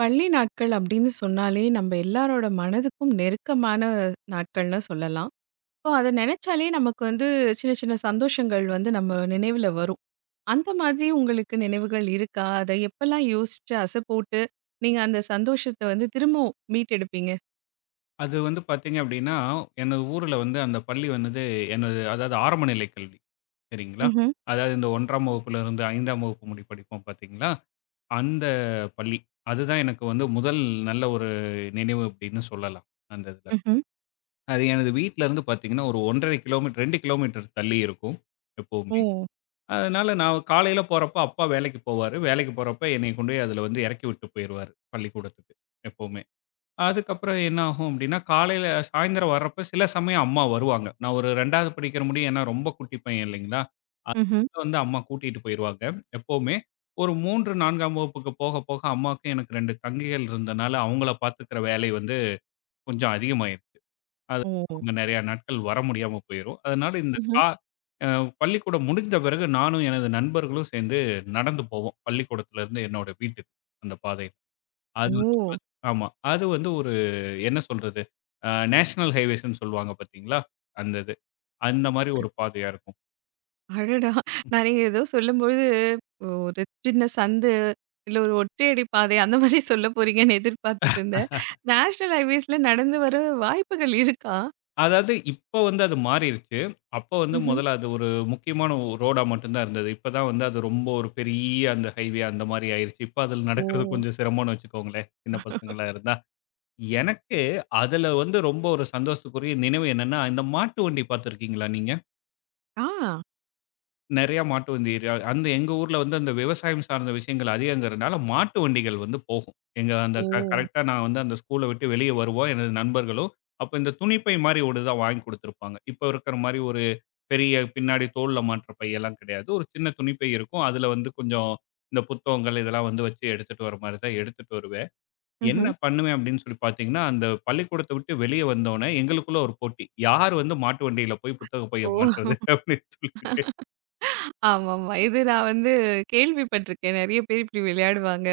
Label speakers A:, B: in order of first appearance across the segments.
A: பள்ளி நாட்கள் அப்படின்னு சொன்னாலே நம்ம எல்லாரோட மனதுக்கும் நெருக்கமான நாட்கள்னு சொல்லலாம். இப்போ அத நினைச்சாலே நமக்கு வந்து சின்ன சின்ன சந்தோஷங்கள் வந்து நம்ம நினைவுல வரும். அந்த மாதிரி உங்களுக்கு நினைவுகள் இருக்கா? அத எப்பலாம் யோசிச்சு அசை போட்டு நீங்க அந்த சந்தோஷத்த வந்து திரும்பவும் மீட்டெடுப்பீங்க?
B: அது வந்து பார்த்தீங்க அப்படின்னா, எனது ஊர்ல வந்து அந்த பள்ளி வந்தது எனது அதாவது ஆரம்ப நிலை கல்வி. சரிங்களா?
A: ம்ஹ்ம்.
B: அதாவது இந்த 1ஆம் வகுப்புலருந்து 5ஆம் வகுப்பு முடி படிப்போம் பார்த்தீங்களா? அந்த பள்ளி. அதுதான் எனக்கு வந்து முதல் நல்ல ஒரு நினைவு அப்படின்னு சொல்லலாம். அந்த இதுல.
A: ம்ஹ்ம்.
B: அது எனது வீட்லருந்து பார்த்தீங்கன்னா, ஒரு 1 1/2 கிலோமீட்டர் 2 கிலோமீட்டர் தள்ளி இருக்கும் எப்பவுமே.
A: ஓ!
B: அதனால நான் காலையில போறப்ப அப்பா வேலைக்கு போவாரு. வேலைக்கு போறப்ப என்னைய கொண்டு போய் அதுல வந்து இறக்கி விட்டு போயிருவாரு பள்ளிக்கூடத்துக்கு எப்பவுமே. அதுக்கப்புறம் என்ன ஆகும் அப்படின்னா, காலையில சாயந்தரம் வர்றப்ப சில சமயம் அம்மா வருவாங்க. நான் ஒரு 2வது படிக்கிற முடியும் ஏன்னா ரொம்ப குட்டி பையன் இல்லைங்களா?
A: ம்ஹ்ம்.
B: அதனால வந்து அம்மா கூட்டிட்டு போயிருவாங்க. எப்பவுமே ஒரு 3, 4ஆம் வகுப்புக்கு போக போக அம்மாவுக்கு எனக்கு 2 தங்கைகள் இருந்தனால, அவங்கள பார்த்துக்கிற வேலை வந்து கொஞ்சம் அதிகமாயிருச்சு. அது
A: ஓ!
B: அவங்க நெறைய நாட்கள் வர முடியாம போயிரும். அதனால இந்த
A: ம்ஹ்ம்.
B: கா அ பள்ளிக்கூடம் முடிஞ்ச பிறகு நானும் எனது நண்பர்களும் சேர்ந்து நடந்து போவோம். பள்ளிக்கூடத்திலிருந்து என்னோட வீட்டுக்கு அந்த பாதை. அது
A: ஓ!
B: ஆமா. அது வந்து ஒரு என்ன சொல்றது? நேஷனல் ஹைவேஸ்ன்னு சொல்லுவாங்க பார்த்தீங்களா? அந்த இது. அந்த மாரி ஒரு பாதையா இருக்கும்.
A: அடடா! நான் நீங்க ஏதோ சொல்லும்போது, ஒரு சின்ன சந்து, இல்ல ஒரு ஒற்றையடி பாதை அந்த மாரி சொல்ல போறீங்கன்னு எதிர்பார்த்துட்டு இருந்தேன். நேஷனல் ஹைவேஸ்ல நடந்து வர வாய்ப்புகள் இருக்கா?
B: அதாவது இப்ப வந்து அது மாறிருச்சு. அப்ப வந்து
A: ம்ஹ்ம்.
B: முதல்ல அது ஒரு முக்கியமான ரோடா மட்டும் தான் இருந்தது. இப்ப தான் வந்து அது ரொம்ப ஒரு பெரிய அந்த ஹைவே அந்த மாரி ஆயிருச்சு. இப்ப அதுல
A: ஓ!
B: நடக்கிறது கொஞ்சம் சிரமம்னு வச்சுக்கோங்களேன், சின்ன பசங்களா இருந்தா. எனக்கு அதுல வந்து ரொம்ப ஒரு சந்தோஷத்துக்குரிய நினைவு என்னன்னா, இந்த மாட்டு வண்டி பார்த்திருக்கீங்களா நீங்க?
A: ஆ!
B: நெறையா மாட்டு வண்டி அந்த எங்க ஊர்ல வந்து அந்த விவசாயம் சார்ந்த விஷயங்கள் அதிகங்கிறனால, மாட்டு வண்டிகள் வந்து போகும். எங்க அந்த
A: ஓ!
B: கரெக்ட்டா நான் வந்து அந்த ஸ்கூல விட்டு வெளிய வருவோம். எனது நண்பர்களோ, அப்ப இந்த துணிப்பை மாரி ஒன்னு தான் வாங்கி குடுத்துருப்பாங்க. இப்ப இருக்கிற மாரி ஒரு பெரிய பின்னாடி தோள்ல மாட்டுற பையெல்லாம் கிடையாது. ஒரு சின்ன துணிப்பை இருக்கும். அதுல வந்து கொஞ்சம் இந்த புத்தகங்கள் இதெல்லாம் வந்து வச்சு எடுத்துட்டு வர மாரி தான் எடுத்துட்டு வருவேன். என்ன
A: ம்ஹ்ம்.
B: பண்ணுவேன் அப்படின்னு சொல்லி பார்த்தீங்கன்னா, அந்த பள்ளிக்கூடத்த விட்டு வெளிய வந்தோனே எங்களுக்குள்ள ஒரு போட்டி. யார் வந்து மாட்டு வண்டியில போய் புத்தக பைய
A: ஓ!
B: மாட்டுறது அப்படின்னு சொல்லிட்டு.
A: ஆமாமா. இது நான் வந்து கேள்விப்பட்டிருக்கேன். நெறைய பேர் இப்படி விளையாடுவாங்க.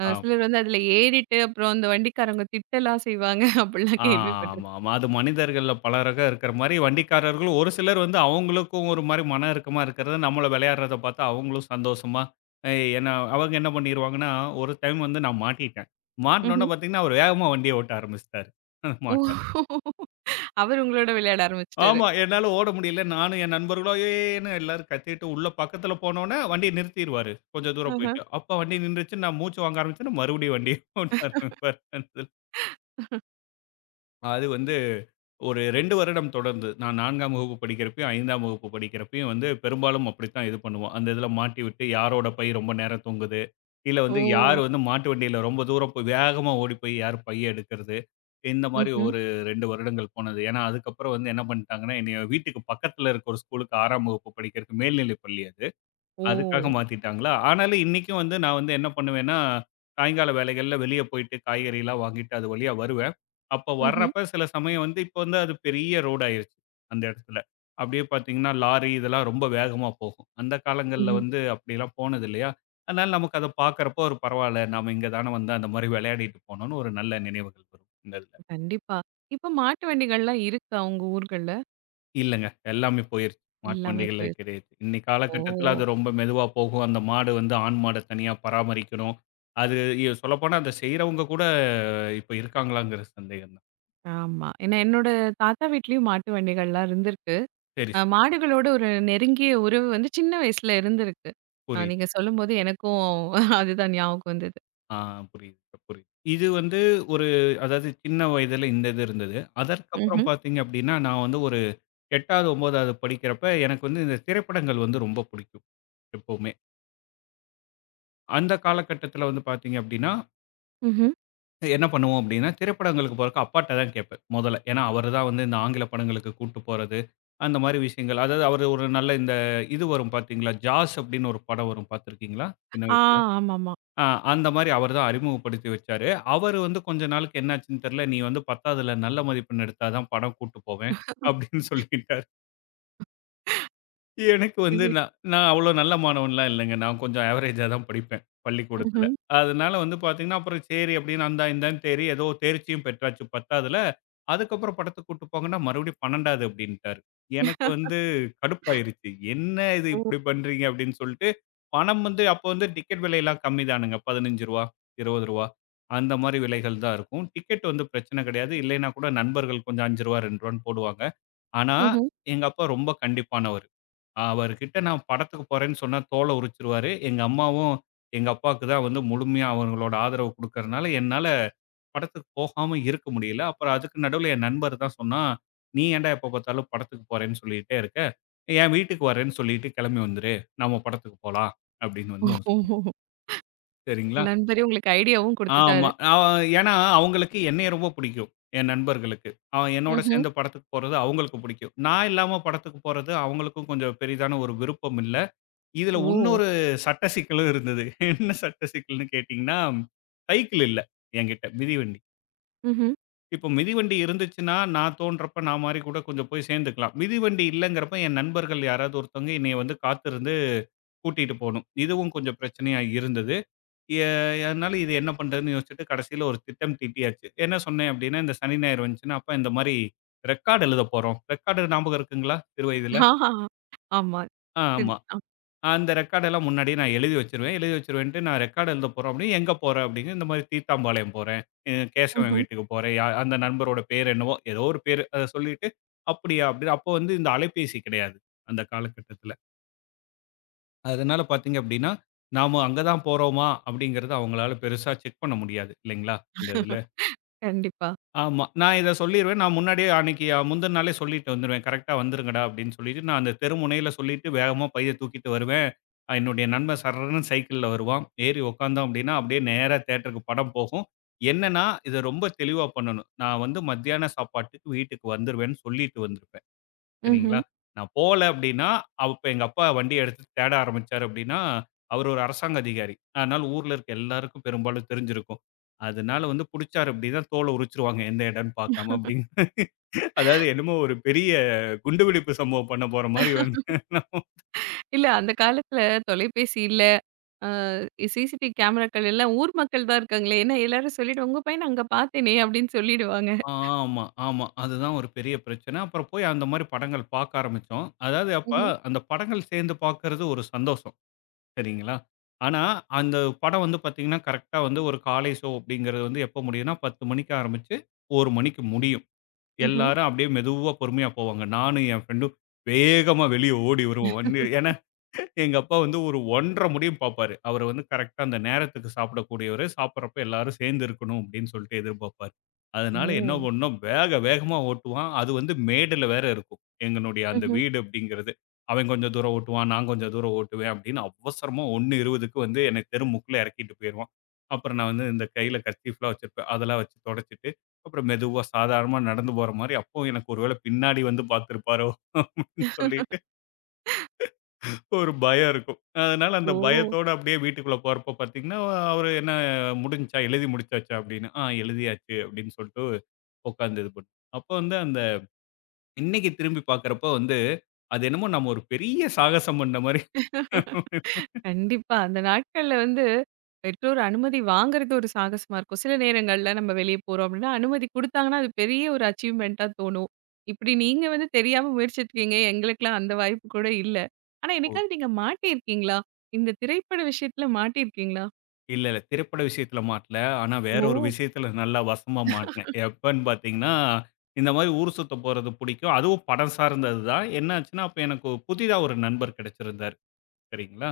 B: ஆமா.
A: சிலர் வந்து அதில ஏறிட்டு, அப்புறம் அந்த வண்டிக்காரவங்க திட்டலாம் செய்வாங்க. அப்படிலாம்
B: ஆ, ஆமா,
A: கேள்விப்பட்டிருக்கேன்.
B: ஆமா. அது மனிதர்கள்ல பல ரகம் இருக்கிற மாரி, வண்டிக்காரர்களும் ஒரு சிலர் வந்து அவங்களுக்கும் ஒரு மாரி மன இறுக்கமா இருக்கிறது, நம்மள விளையாடுறத பாத்து அவங்களும் சந்தோஷமா, அ என்ன அவங்க என்ன பண்ணிருவாங்கன்னா, ஒரு டைம் வந்து நான் மாட்டிட்டேன். மாட்னோனே
A: ம்ஹ்ம்.
B: பாத்தீங்கன்னா, அவரு வேகமா வண்டிய ஓட்ட ஆரம்பிச்சுட்டாரு.
A: ஓ!
B: மாட்ட.
A: அவர் உங்களோட விளையாட ஆரம்பிச்சுட்டாரு.
B: ஆமா, என்னால ஓட முடியல. நானும் என் நண்பர்களும் "ஏய்ன்னு" எல்லாரும் கத்திட்டு உள்ள பக்கத்துல போனோனே வண்டிய நிறுத்திருவாரு. கொஞ்சம் தூரம்
A: ஆஹ.
B: போயிட்டு. அப்ப வண்டி நின்னுச்சு, நான் மூச்சு வாங்க ஆரம்பிச்சேன்னா மறுபடியும் வண்டிய ஓட்ட ஆரம்பிப்பாரு. அது வந்து ஒரு 2 வருடம் தொடர்ந்து. நான் 4ஆம் வகுப்பு படிக்கிறப்பயும், 5ஆம் வகுப்பு படிக்கிறப்பயும் வந்து பெரும்பாலும் அப்படித்தான் இது பண்ணுவோம். அந்த இதில மாட்டி விட்டு யாரோட பை ரொம்ப நேரம் தொங்குது, இல்ல வந்து யார்
A: ஓ!
B: வந்து மாட்டு வண்டியில ரொம்ப தூரம் போய் வேகமா ஓடி போய் யார் பைய எடுக்கிறது, இந்த மாரி
A: ம்ஹ்ம்.
B: ஒரு 2 வருடங்கள் போனது. ஏன்னா, அதுக்கப்புறம் வந்து என்ன பண்ணிட்டாங்கன்னா, என்னைய வீட்டுக்கு பக்கத்தில இருக்க ஒரு ஸ்கூலுக்கு 6ஆம் வகுப்பு படிக்கிறதுக்கு மேல்நிலைப் பள்ளி அது. அதுக்காக
A: ஓ!
B: மாத்திட்டாங்களா? ஆனாலும் இன்னைக்கும் வந்து நான் வந்து என்ன பண்ணுவேன்னா, சாயங்கால வேலைகள்ல வெளிய போயிட்டு காய்கறிலாம் வாங்கிட்டு அது வழியா வருவேன். அப்ப
A: ம்ஹ்ம்.
B: வர்றப்ப சில சமயம் வந்து இப்ப வந்து அது பெரிய ரோடு ஆயிருச்சு அந்த இடத்துல. அப்படியே பார்த்தீங்கன்னா, லாரி இதெல்லாம் ரொம்ப வேகமா போகும். அந்த காலங்கள்ல
A: ம்ஹ்ம்.
B: வந்து அப்படிலாம் போனது இல்லையா? அதனால நமக்கு அத பார்க்கறப்போ ஒரு பரவால்ல. நாம இங்க தான வந்து அந்த மாரி விளையாடிட்டு போனோம்னு ஒரு நல்ல நினைவுகள் வரும். இந்த இதுல.
A: கண்டிப்பா. இப்ப மாட்டு வண்டிகள்லாம் இருக்கா உங்க ஊர்கள்ல?
B: இல்லங்க. எல்லாமே போயிருச்சு. மாட்டு
A: எல்லாமே
B: வண்டிகள்ல
A: போயிருச்சு.
B: கிடையாது. இன்னைக்கு
A: ஓ!
B: காலகட்டத்தில அது ரொம்ப மெதுவா போகும். அந்த மாடு வந்து ஆண் மாட தனியா பராமரிக்கணும். அது சொல்லப்போனா அத செய்றவங்க கூட இப்ப இருக்காங்களாங்கிற சந்தேகம் தான்.
A: ஆமா. ஏன்னா என்னோட தாத்தா வீட்லயும் மாட்டு வண்டிகள்லாம் இருந்திருக்கு.
B: சரி, சரி.
A: மாடுகளோட ஒரு நெருங்கிய உறவு வந்து சின்ன வயசுல இருந்திருக்கு.
B: புரியுது.
A: நீங்க சொல்லும்போது எனக்கும் அதுதான் ஞாபகம் வந்தது.
B: ஆ புரியுது, புரியுது. இது வந்து ஒரு அதாவது சின்ன வயதில இந்த இது இருந்தது. அதற்கப்புறம்
A: ம்ஹ்ம்.
B: பார்த்தீங்க அப்டின்னா, நான் வந்து ஒரு 8வது, 9வது படிக்கிறப்ப எனக்கு வந்து இந்த திரைப்படங்கள் வந்து ரொம்ப புடிக்கும் எப்பவுமே. அந்த காலகட்டத்தில வந்து பார்த்தீங்க அப்டின்னா
A: ம்ஹ்ம்.
B: என்ன பண்ணுவோம் அப்படின்னா, திரைப்படங்களுக்கு போறக்கு அப்பாட்ட தான் கேட்பேன் மொதல்ல. ஏன்னா, அவரு தான் வந்து இந்த ஆங்கில படங்களுக்கு கூட்டு போறது, அந்த மாரி விஷயங்கள். அதாவது அவரு ஒரு நல்ல இந்த இது வரும் பார்த்தீங்களா, ஜாஸ் அப்படின்னு ஒரு படம் வரும் பார்த்துருக்கீங்களா? சின்ன
A: ஆ
B: வயசுல.
A: ஆமாமா.
B: ஆ அந்த மாரி அவரு தான் அறிமுகப்படுத்தி வச்சாரு. அவரு வந்து கொஞ்ச நாளுக்கு என்னாச்சுன்னு தெரியல, "நீ வந்து 10வதுல நல்ல மதிப்பெண் எடுத்தா தான் படம் கூட்டு போவேன்" அப்படின்னு சொல்லிட்டாரு. எனக்கு வந்து
A: இது
B: நான் நான் அவ்வளோ நல்ல மாணவன்லாம் இல்லைங்க. நான் கொஞ்சம் ஆவரேஜா தான் படிப்பேன் பள்ளிக்கூடத்தில.
A: ம்ஹ்ம்.
B: அதனால வந்து பார்த்தீங்கன்னா, அப்புறம் சரி அப்படின்னு அந்தா இந்தான்னு தேறி ஏதோ தேர்ச்சியும் பெற்றாச்சு 10வதுல. அதுக்கப்புறம் படத்துக்கு கூட்டு போங்கன்னா, மறுபடியும் 12வது அப்படின்ட்டாரு. எனக்கு வந்து கடுப்பாயிருச்சு. என்ன இது
A: ஓ!
B: இப்படி பண்றீங்க அப்படின்னு சொல்லிட்டு, பணம் வந்து அப்போ வந்து டிக்கெட் விலையெல்லாம் கம்மி தானுங்க. ரூ. 15 ரூ. 20 அந்த மாரி விலைகள் தான் இருக்கும். டிக்கெட் வந்து பிரச்சனை கிடையாது. இல்லைன்னா கூட நண்பர்கள் கொஞ்சம் ரூ. 5 ரூ. 2ன்னு போடுவாங்க. ஆனா,
A: ம்ஹ்ம்.
B: எங்க அப்பா ரொம்ப கண்டிப்பானவரு. அவர்கிட்ட நான் படத்துக்கு போறேன்னு சொன்னா தோலை உரிச்சுருவாரு. எங்க அம்மாவும், எங்க அப்பாவுக்கு தான் வந்து முழுமையா அவங்களோட ஆதரவு குடுக்கறனால, என்னால படத்துக்கு போகாம இருக்க முடியல. அப்புறம் அதுக்கு நடுவுல என் நண்பர் தான் சொன்னான், "நீ ஏன்டா எப்ப பார்த்தாலும் படத்துக்கு போறேன்னு சொல்லிட்டே இருக்க. என் வீட்டுக்கு வரேன்னு சொல்லிட்டு கிளம்பி வந்துரு. நம்ம படத்துக்கு போலாம்." அப்படின்னு வந்து அவன்
A: ஓ!
B: சொன்னான். சரிங்களா.
A: நண்பரே உங்களுக்கு ஐடியாவும்
B: ஆமா.
A: குடுத்துட்டாரு.
B: ஏன்னா அவங்களுக்கு என்னைய ரொம்ப பிடிக்கும். என் நண்பர்களுக்கு. அவன் என்னோட
A: ம்ஹ்ம்.
B: சேர்ந்து படத்துக்கு போறது அவங்களுக்கு பிடிக்கும். நான் இல்லாம படத்துக்கு போறது அவங்களுக்கும் கொஞ்சம் பெரிதான ஒரு விருப்பம் இல்ல. இதுல
A: ஓ!
B: உன்னொரு சட்ட சிக்கலும் இருந்தது. என்ன சட்ட சிக்கல்ன்னு கேட்டீங்கன்னா, சைக்கிள் இல்ல என்கிட்ட மிதிவண்டி.
A: ம்ஹ்ம்.
B: இப்போ மிதிவண்டி இருந்துச்சுன்னா, நான் தோன்றப்ப நான் மாரி கூட கொஞ்சம் போய் சேர்ந்துக்கலாம். மிதிவண்டி இல்லங்கிறப்ப என் நண்பர்கள் யாராவது ஒருத்தவங்க என்னைய வந்து காத்திருந்து கூட்டிட்டு போணும். இதுவும் கொஞ்சம் பிரச்சனையா இருந்தது. எ அதனால இது என்ன பண்றதுன்னு யோசிச்சுட்டு கடைசியில ஒரு திட்டம் தீட்டியாச்சு. என்ன சொன்னேன் அப்டின்னா, இந்த சனி, ஞாயிறு வந்துச்சுன்னா, அப்ப இந்த மாரி ரெக்கார்ட் எழுத போறோம். ரெக்கார்டு ஞாபகம் இருக்குங்களா? சிறு வயதுல.
A: ஆஹா. ஆமா.
B: ஆ
A: சரி.
B: ஆமா. அந்த ரெக்கார்டெல்லாம் முன்னாடியே நான் எழுதி வச்சுருவேன். எழுதி வச்சுருவேன்ட்டு நான் ரெக்கார்ட் எழுத போறோம் அப்டின்னு, எங்க போறேன் அப்டின்னு, இந்த மாரி தீத்தாம்பாளையம் போறேன். கேசவன்
A: ம்ஹ்ம்.
B: வீட்டுக்கு போறேன். அந்த நண்பரோட பேர் என்னவோ, ஏதோ ஒரு பேரு. அத சொல்லிட்டு, "அப்படியா?" அப்படின்னு அப்போ வந்து இந்த அலைபேசி கிடையாது, அந்த காலகட்டத்தில. அதனால பார்த்தீங்க அப்டின்னா, நாம அங்க தான் போறோமா அப்படிங்கிறது அவங்களால பெருசா செக் பண்ண முடியாது இல்லைங்களா? இந்த இதுல.
A: கண்டிப்பா.
B: ஆமா. நான் இத சொல்லிருவேன். நான் முன்னாடியே அன்னைக்கு முந்தின நாளே சொல்லிட்டு வந்துருவேன். கரெக்ட்டா வந்துருங்கடா அப்படின்னு சொல்லிட்டு, நான் அந்த தெரு முனையில சொல்லிட்டு வேகமா பைய தூக்கிட்டு வருவேன். என்னுடைய நண்பன் சர்ருன்னு சைக்கிள்ல வருவான். ஏறி உட்காந்தோம் அப்படின்னா, அப்படியே நேரா தியேட்டருக்கு படம் போகும். என்னன்னா, இத ரொம்ப தெளிவா பண்ணணும். நான் வந்து மத்தியான சாப்பாட்டுக்கு வீட்டுக்கு வந்துருவேன்னு சொல்லிட்டு வந்துருப்பேன். சரிங்களா?
A: ம்ஹ்ம்.
B: நான் போல அப்டின்னா, அப்ப எங்க அப்பா வண்டிய எடுத்து தேட ஆரம்பிச்சாரு அப்டின்னா, அவரு ஒரு அரசாங்க அதிகாரி. அதனால ஊர்ல இருக்க எல்லாருக்கும் பெரும்பாலும் தெரிஞ்சிருக்கும். அதனால வந்து புடிச்சாரு அப்டின்னா, தோல உரிச்சுருவாங்க எந்த இடம்ன்னு பார்க்காம அப்டின்னு. அதாவது என்னமோ ஒரு பெரிய குண்டு வெடிப்பு சம்பவம் பண்ண போற மாரி வந்து
A: இல்ல அந்த காலத்துல தொலைபேசி இல்ல. அ சிசிடி கேமராக்கள் எல்லாம் ஊர் மக்கள் தான் இருக்காங்களே! ஏன்னா எல்லாரும் சொல்லிட்டு உங்க பையன அங்க பார்த்தேனே! அப்டின்னு சொல்லிடுவாங்க.
B: ஆமா, ஆமா. அதுதான் ஒரு பெரிய பிரச்சனை. அப்புறம் போய் அந்த மாரி படங்கள் பார்க்க ஆரம்பிச்சோம். அதாவது அப்ப
A: ம்ஹ்ம்.
B: அந்த படங்கள் சேர்ந்து பார்க்கறது ஒரு சந்தோஷம். சரிங்களா? ஆனா, அந்த படம் வந்து பார்த்தீங்கன்னா, கரெக்ட்டா வந்து ஒரு காலை ஷோ அப்படிங்கிறது வந்து எப்ப முடியும்னா, 10:00 மணிக்கு ஆரம்பிச்சு 1:00 மணிக்கு முடியும்.
A: ம்ஹ்ம்.
B: எல்லாரும் அப்படியே மெதுவா பொறுமையா போவாங்க. நானும் என் ஃப்ரெண்டும் வேகமா வெளிய ஓடி வருவோம். வந்து ஏன்னா, எங்க அப்பா வந்து ஒரு 1:30 முடியும் பார்ப்பாரு. அவரு வந்து கரெக்ட்டா அந்த நேரத்துக்கு சாப்பிடக்கூடியவரு. சாப்பிடுறப்ப எல்லாரும் சேர்ந்து இருக்கணும் அப்படின்னு சொல்லிட்டு எதிர்பார்ப்பாரு. அதனால என்ன
A: ஓ!
B: பண்ணோம், வேக வேகமா ஓட்டுவான். அது வந்து மேடுல வேற இருக்கும். எங்களுடைய அந்த
A: ம்ஹ்ம்.
B: வீடு அப்படிங்கிறது. அவன் கொஞ்சம் தூரம் ஓட்டுவான். நான் கொஞ்சம் தூரம் ஓட்டுவேன் அப்படின்னு அவசரமா 1:20க்கு வந்து என்னை தெரு முக்குல இறக்கிட்டு போயிருவான். அப்புறம் நான் வந்து இந்த கையில கர்ச்சீஃப்லாம் வச்சிருப்பேன். அதெல்லாம் வச்சு தொடச்சிட்டு அப்புறம் மெதுவா சாதாரணமா நடந்து போற மாரி, அப்பவும் எனக்கு ஒரு வேளை பின்னாடி வந்து பார்த்திருப்பாரோ! அப்படின்னு சொல்லிட்டு ஒரு பயம் இருக்கும். அதனால அந்த
A: ஓ!
B: பயத்தோட அப்படியே வீட்டுக்குள்ள போறப்ப பார்த்தீங்கன்னா, அவரு என்ன "முடிஞ்சுச்சா? எழுதி முடிச்சாச்சா?" அப்படின்னு. "ஆ எழுதியாச்சு" அப்படின்னு சொல்லிட்டு உட்காந்து இது பண்ணோம். அப்ப வந்து அந்த இன்னைக்கு திரும்பி பார்க்கிறப்போ வந்து, அது என்னமோ நம்ம ஒரு பெரிய சாகசம் பண்ண மாரி
A: கண்டிப்பா. அந்த நாட்கள்ல வந்து பெற்றோர் அனுமதி வாங்குறது ஒரு சாகசமா இருக்கும். சில நேரங்கள்ல நம்ம வெளிய போறோம் அப்டின்னா, அனுமதி குடுத்தாங்கன்னா, அது பெரிய ஒரு அச்சீவ்மென்ட்டா தோணும். இப்டி நீங்க வந்து தெரியாம முயற்சிச்சிருக்கீங்க. எங்களுக்கெல்லாம் அந்த வாய்ப்பு கூட இல்ல. ஆனா,
B: ஓ!
A: என்னைக்காவது நீங்க மாட்டியிருக்கீங்களா? இந்த திரைப்பட விஷயத்துல மாட்டியிருக்கீங்களா?
B: இல்ல, இல்ல. திரைப்பட விஷயத்துல மாட்டல. ஆனா வேற
A: ஓ!
B: ஒரு விஷயத்துல நல்லா வசமா மாட்டினேன். எப்பன்னு பார்த்தீங்கன்னா, இந்த மாரி ஊர் சுத்த போறது புடிக்கும். அதுவும் படம் சார்ந்தது தான். என்ன ஆச்சுன்னா, அப்ப எனக்கு புதிதா ஒரு நண்பர் கிடைச்சிருந்தாரு. சரிங்களா?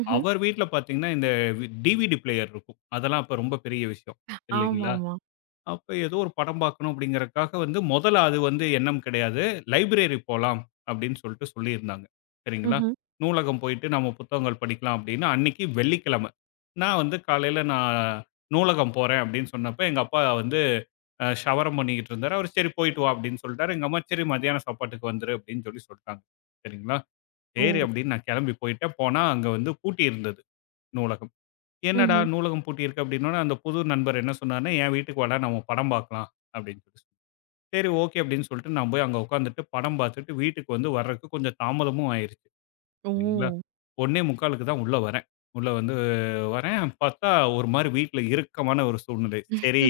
A: ம்ஹ்ம்.
B: அவர் வீட்ல பார்த்தீங்கன்னா, இந்த வி டிவிடி பிளேயர் இருக்கும். அதெல்லாம் அப்ப ரொம்ப பெரிய விஷயம். இல்லைங்களா?
A: ஆமாமா.
B: அப்ப ஏதோ ஒரு படம் பார்க்கணும் அப்படிங்கிறதுக்காக வந்து முதல்ல அது வந்து எண்ணம் கிடையாது. லைப்ரரி போலாம் அப்படின்னு சொல்லிட்டு சொல்லியிருந்தாங்க. சரிங்களா?
A: ம்ஹ்ம்.
B: நூலகம் போயிட்டு நம்ம புத்தகங்கள் படிக்கலாம் அப்படின்னு அன்னைக்கு வெள்ளிக்கிழமை. நான் வந்து காலையில நான் நூலகம் போறேன் அப்படின்னு சொன்னப்ப எங்க அப்பா வந்து ஷவரம் பண்ணிக்கிட்டு இருந்தாரு. அவரு சரி போயிட்டு வா அப்படின்னு சொல்லிட்டாரு. எங்க அம்மா சரி மதியான சாப்பாட்டுக்கு வந்துரு அப்படின்னு சொல்லி சொல்லிட்டாங்க. சரிங்களா? சரி
A: ஓ!
B: அப்படின்னு நான் கிளம்பி போயிட்டேன். போனா அங்க வந்து பூட்டி இருந்தது நூலகம். என்னடா
A: ம்ஹ்ம்.
B: நூலகம் பூட்டியிருக்கு அப்படின்னோனே, அந்த புது நண்பர் என்ன சொன்னார்ன்னா, "என் வீட்டுக்கு வாடா நம்ம படம் பார்க்கலாம்" அப்படின்னு சொல்லி. சொன்னாரு. சரி ஓகே அப்படின்னு சொல்லிட்டு நான் போய் அங்க உட்காந்துட்டு படம் பார்த்துட்டு வீட்டுக்கு வந்து வர்றதுக்கு கொஞ்சம் தாமதமும் ஆயிருச்சு. சரிங்களா,
A: ஓ!
B: 1:45க்கு தான் உள்ள வரேன். உள்ள வந்து வரேன் பார்த்தா ஒரு மாரி வீட்ல இறுக்கமான ஒரு சூழ்நிலை. சரி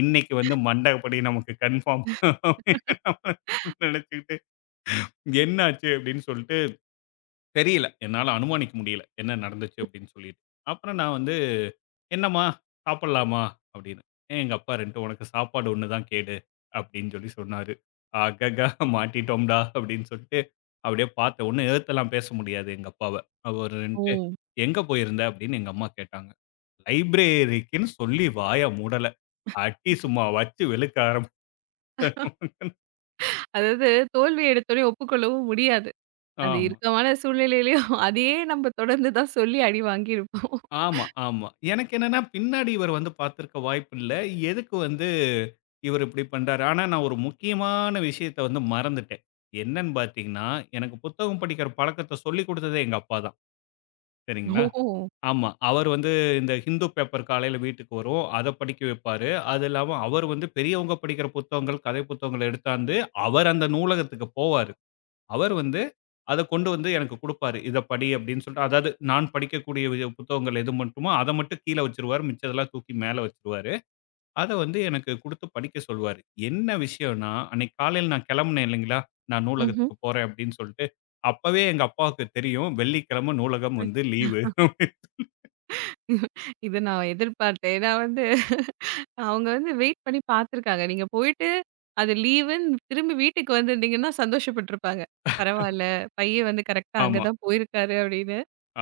B: இன்னைக்கு வந்து மண்டபடி நமக்கு கன்ஃபார்ம்
A: ஓ!
B: நினைச்சுக்கிட்டு என்னாச்சு அப்படின்னு சொல்லிட்டு தெரியல. என்னால அனுமானிக்க முடியல என்ன நடந்துச்சு அப்படின்னு சொல்லிட்டு. அப்புறம் நான் வந்து என்னம்மா சாப்பிடலாமா? அப்படின்னு. "ஏன் எங்க அப்பா 2 உனக்கு சாப்பாடு 1 தான் கேடு அப்படின்னு சொல்லி சொன்னாரு. அககா மாட்டிட்டோம்டா அப்படின்னு சொல்லிட்டு அப்படியே பார்த்தேன். ஒண்ணும் எதிர்த்தெல்லாம் பேச முடியாது எங்க அப்பாவ. அவரு வந்துட்டு எங்க போயிருந்த அப்படின்னு எங்க அம்மா கேட்டாங்க. லைப்ரரிக்குன்னு சொல்லி வாய மூடல. அடி சும்மா வச்சு வெளுக்க ஆரம்பிச்சாரு.
A: அதாவது தோல்வி எடுத்தோனே ஒப்புக்கொள்ளவும் முடியாது. அது
B: ஆமா.
A: இறுக்கமான சூழ்நிலையிலயும் அதையே நம்ம தொடர்ந்து தான் சொல்லி அடி வாங்கியிருப்போம்.
B: ஆமா, ஆமா. எனக்கு என்னன்னா, பின்னாடி இவர் வந்து பார்த்திருக்க வாய்ப்பில்ல. எதுக்கு வந்து இவர் இப்படி பண்றாரு? ஆனா, நான் ஒரு முக்கியமான விஷயத்த வந்து மறந்துட்டேன். என்னன்னு பார்த்தீங்கன்னா, எனக்கு புத்தகம் படிக்கிற பழக்கத்த சொல்லிக் குடுத்ததே எங்க அப்பா தான். சரிங்களா?
A: ஓஹோ!
B: ஆமா. அவர் வந்து இந்த ஹிந்து பேப்பர் காலையில வீட்டுக்கு வரும். அத படிக்க வைப்பாரு. அது இல்லாம அவர் வந்து பெரியவங்க படிக்கிற புத்தகங்கள், கதை புத்தகங்கள எடுத்தாந்து, அவர் அந்த நூலகத்துக்கு போவாரு. அவர் வந்து அத கொண்டு வந்து எனக்கு குடுப்பாரு. இத படி அப்படின்னு சொல்லிட்டு, அதாவது நான் படிக்கக்கூடிய வி புத்தகங்கள் எது மட்டுமோ, அத மட்டும் கீழ வச்சுருவாரு. மிச்சதெல்லாம் தூக்கி மேல வச்சுருவாரு. அத வந்து எனக்கு குடுத்து படிக்க சொல்லுவாரு. என்ன விஷயம்னா, அன்னைக்கு காலையில நான் கிளம்புனேன் இல்லைங்களா? நான்
A: ம்ஹ்ம்.
B: நூலகத்துக்கு போறேன் அப்படின்னு சொல்லிட்டு, அப்பவே எங்க அப்பாவுக்கு தெரியும். வெள்ளிக்கிழமை நூலகம் வந்து லீவு.
A: இத நான் எதிர்பார்த்தேன். நான் வந்து அவங்க வந்து வெயிட் பண்ணி பார்த்துருக்காங்க. நீங்க போயிட்டு அது லீவுன்னு திரும்பி வீட்டுக்கு வந்திருந்தீங்கன்னா சந்தோஷப்பட்டுருப்பாங்க. பரவால்ல, பையன் வந்து கரெக்ட்டா அங்க
B: ஆமா,
A: தான் போயிருக்காரு அப்படின்னு.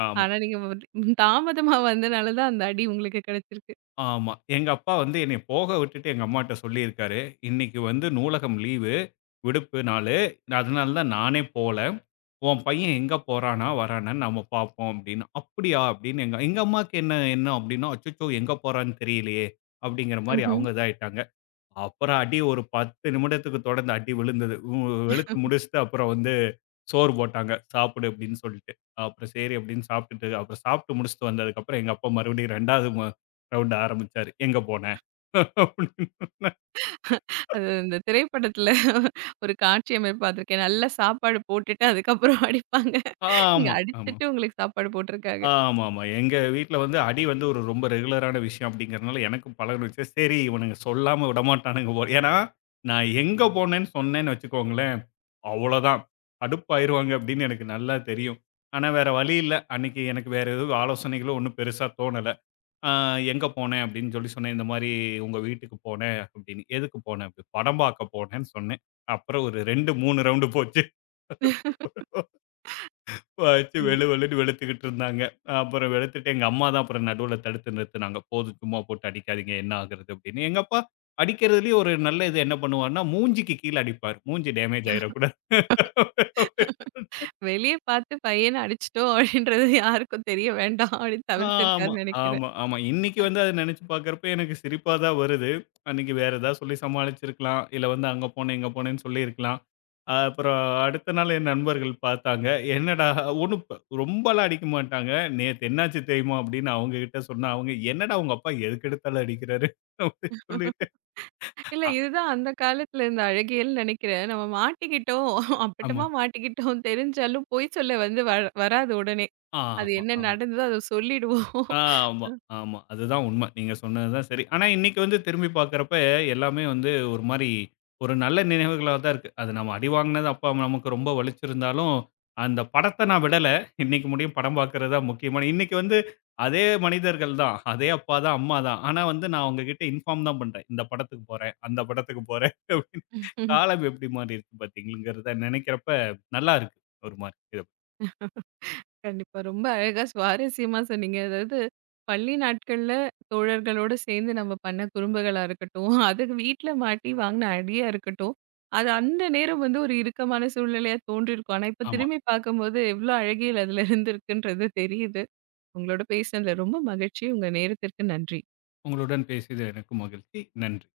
B: ஆமா.
A: ஆனா நீங்க வந்து தாமதமா வந்தனால தான் அந்த அடி உங்களுக்கு கிடைச்சிருக்கு.
B: ஆமா. எங்க அப்பா வந்து என்னைய போக விட்டுட்டு எங்க அம்மாட்ட சொல்லியிருக்காரு. "இன்னைக்கு வந்து நூலகம் லீவு, விடுப்பு நாளு. அதனால தான் நானே போல. உன் பையன் எங்க போறானா, வரானா நாம பார்ப்போம்" அப்படின்னு. "அப்படியா?" அப்படின்னு எங்க எங்க அம்மாவுக்கு என்ன எண்ணம் அப்படின்னா, "அச்சச்சோ! எங்க போறான்னு தெரியலையே!" அப்படிங்கிற மாரி
A: ம்ஹ்ம்.
B: அவங்க இதாயிட்டாங்க. அப்புறம் அடி ஒரு 10 நிமிடத்துக்கு தொடர்ந்து அடி விழுந்தது. வெளுத்து முடிச்சுட்டு அப்புறம் வந்து சோறு போட்டாங்க. சாப்பிடு அப்படின்னு சொல்லிட்டு. அப்புறம் சரி அப்படின்னு சாப்பிட்டுட்டு, அப்புறம் சாப்பிட்டு முடிச்சுட்டு வந்ததுக்கப்புறம் எங்க அப்பா மறுபடியும் 2வது ரவுண்ட் ஆரம்பிச்சாரு. எங்க போன? அப்படின்னு.
A: அது இந்த திரைப்படத்துல ஒரு காட்சி அமைப்பு பார்த்துருக்கேன். நல்லா சாப்பாடு போட்டுட்டு அதுக்கப்புறம் அடிப்பாங்க. இங்க
B: ஆமா, ஆமா.
A: அடிச்சுட்டு உங்களுக்கு சாப்பாடு போட்டுருக்காங்க.
B: ஆமாமா. எங்க வீட்ல வந்து அடி வந்து ஒரு ரொம்ப ரெகுலரான விஷயம் அப்படிங்கிறனால எனக்கும் பழகுனுச்சு. சரி இவனுங்க சொல்லாம விடமாட்டானுங்க போல. ஏன்னா, நான் எங்க போனேன்னு சொன்னேன்னு வச்சுக்கோங்களேன், அவ்வளோதான். கடுப்பாயிருவாங்க அப்படின்னு எனக்கு நல்லா தெரியும். ஆனா வேற வழி இல்ல. அன்னைக்கு எனக்கு வேற எதுவும் ஆலோசனைகளோ ஒண்ணும் பெருசா தோணல. ஆ எங்க போனேன் அப்படின்னு சொல்லி சொன்னேன். இந்த மாரி உங்க வீட்டுக்கு போனேன் அப்படின்னு. எதுக்கு போனேன்? அப்படி படம் பார்க்க போனேன்னு சொன்னேன். அப்புறம் ஒரு 2, 3 ரவுண்டு போச்சு. வச்சு வெளு வெளுன்னு வெளுத்துக்கிட்டு இருந்தாங்க. அப்புறம் வெளுத்துட்டு எங்க அம்மா தான் அப்புறம் நடுவுல தடுத்து நிறுத்துனாங்க. போதும் சும்மா போட்டு அடிக்காதீங்க என்ன ஆகுறது அப்படின்னு. எங்க அப்பா அடிக்கிறதுலயும் ஒரு நல்ல இது என்ன பண்ணுவார்ன்னா, மூஞ்சிக்கு கீழ அடிப்பார். மூஞ்சி டேமேஜ் ஆயிரக்கூடாது.
A: வெளிய பார்த்து பையன அடிச்சுட்டோம் அப்படின்றது யாருக்கும் தெரிய வேண்டாம் அப்படின்னு
B: ஆமா,
A: தவிர்த்திருக்காருன்னு நினைக்கிறேன்.
B: ஆமா, ஆமா. இன்னைக்கு வந்து அத நெனச்சு பாக்குறப்ப எனக்கு சிரிப்பா தான் வருது. அன்னைக்கு வேற ஏதாவது சொல்லி சமாளிச்சிருக்கலாம். இல்ல வந்து அங்க போனேன், இங்க போனேன்னு சொல்லியிருக்கலாம். அப்புறம் அடுத்த நாள் என் நண்பர்கள் பார்த்தாங்க. என்னடா ஒண்ணும் ரொம்பலாம் அடிக்க மாட்டாங்க. "நேத்து என்னாச்சு தெரியுமா?" அப்படின்னு அவங்க கிட்ட சொன்னா, அவங்க "என்னடா உங்க அப்பா எதுக்கெடுத்தாலும் அடிக்கிறாரு" அப்படின்னு சொல்லிட்டு.
A: இல்ல
B: ஆ
A: இதுதான் அந்த காலத்துல இருந்த அழகியல்னு நெனைக்கிறேன். நம்ம மாட்டிக்கிட்டோம்,
B: ஆமா,
A: அப்பட்டமா மாட்டிக்கிட்டோம் தெரிஞ்சாலும் பொய் சொல்ல வந்து வராது உடனே. அது
B: ஆமா,
A: என்ன
B: ஆமா.
A: நடந்ததோ அத சொல்லிடுவோம்.
B: ஆ, ஆமா, ஆமா. அதுதான் உண்ம. நீங்க சொன்னது தான் சரி. ஆனா, இன்னைக்கு வந்து திரும்பி பார்க்கிறப்ப, எல்லாமே வந்து ஒரு மாரி ஒரு நல்ல நினைவுகளா தான் இருக்கு. அது நம்ம அடி வாங்குனது அப்ப நமக்கு ரொம்ப வலிச்சிருந்தாலும், அந்த படத்த நான் விடல. இன்னைக்கு முடியும் படம் பார்க்கிறது தான் முக்கியமான இன்னைக்கு வந்து அதே மனிதர்கள் தான். அதே அப்பா தான், அம்மா தான். ஆனா வந்து நான் அவங்ககிட்ட இன்ஃபார்ம் தான் பண்றேன். இந்த படத்துக்கு போறேன், அந்த படத்துக்கு போறேன் அப்படின்னு. காலம் எப்படி மாறி இருக்கு பார்த்தீங்களங்கிறத நினைக்கிறப்ப நல்லா இருக்கு. ஒரு மாரி.
A: கண்டிப்பா. ரொம்ப அழகா சுவாரஸ்யமா சொன்னீங்க. அதாவது பள்ளி நாட்கள்ல தோழர்களோட சேர்ந்து நம்ம பண்ண குறும்புகளா இருக்கட்டும், அதுக்கு வீட்ல மாட்டி வாங்கின அடியா இருக்கட்டும், அது அந்த நேரம் வந்து ஒரு இறுக்கமான சூழ்நிலையா தோன்றியிருக்கும். ஆனா இப்ப
B: ஆமா.
A: திரும்பி பார்க்கும்போது எவ்ளோ அழகியல் அதுல இருந்திருக்குன்றது தெரியுது. உங்களோட பேசினதுல ரொம்ப மகிழ்ச்சி. உங்க நேரத்திற்கு நன்றி.
B: உங்களுடன் பேசியது எனக்கு மகிழ்ச்சி. நன்றி.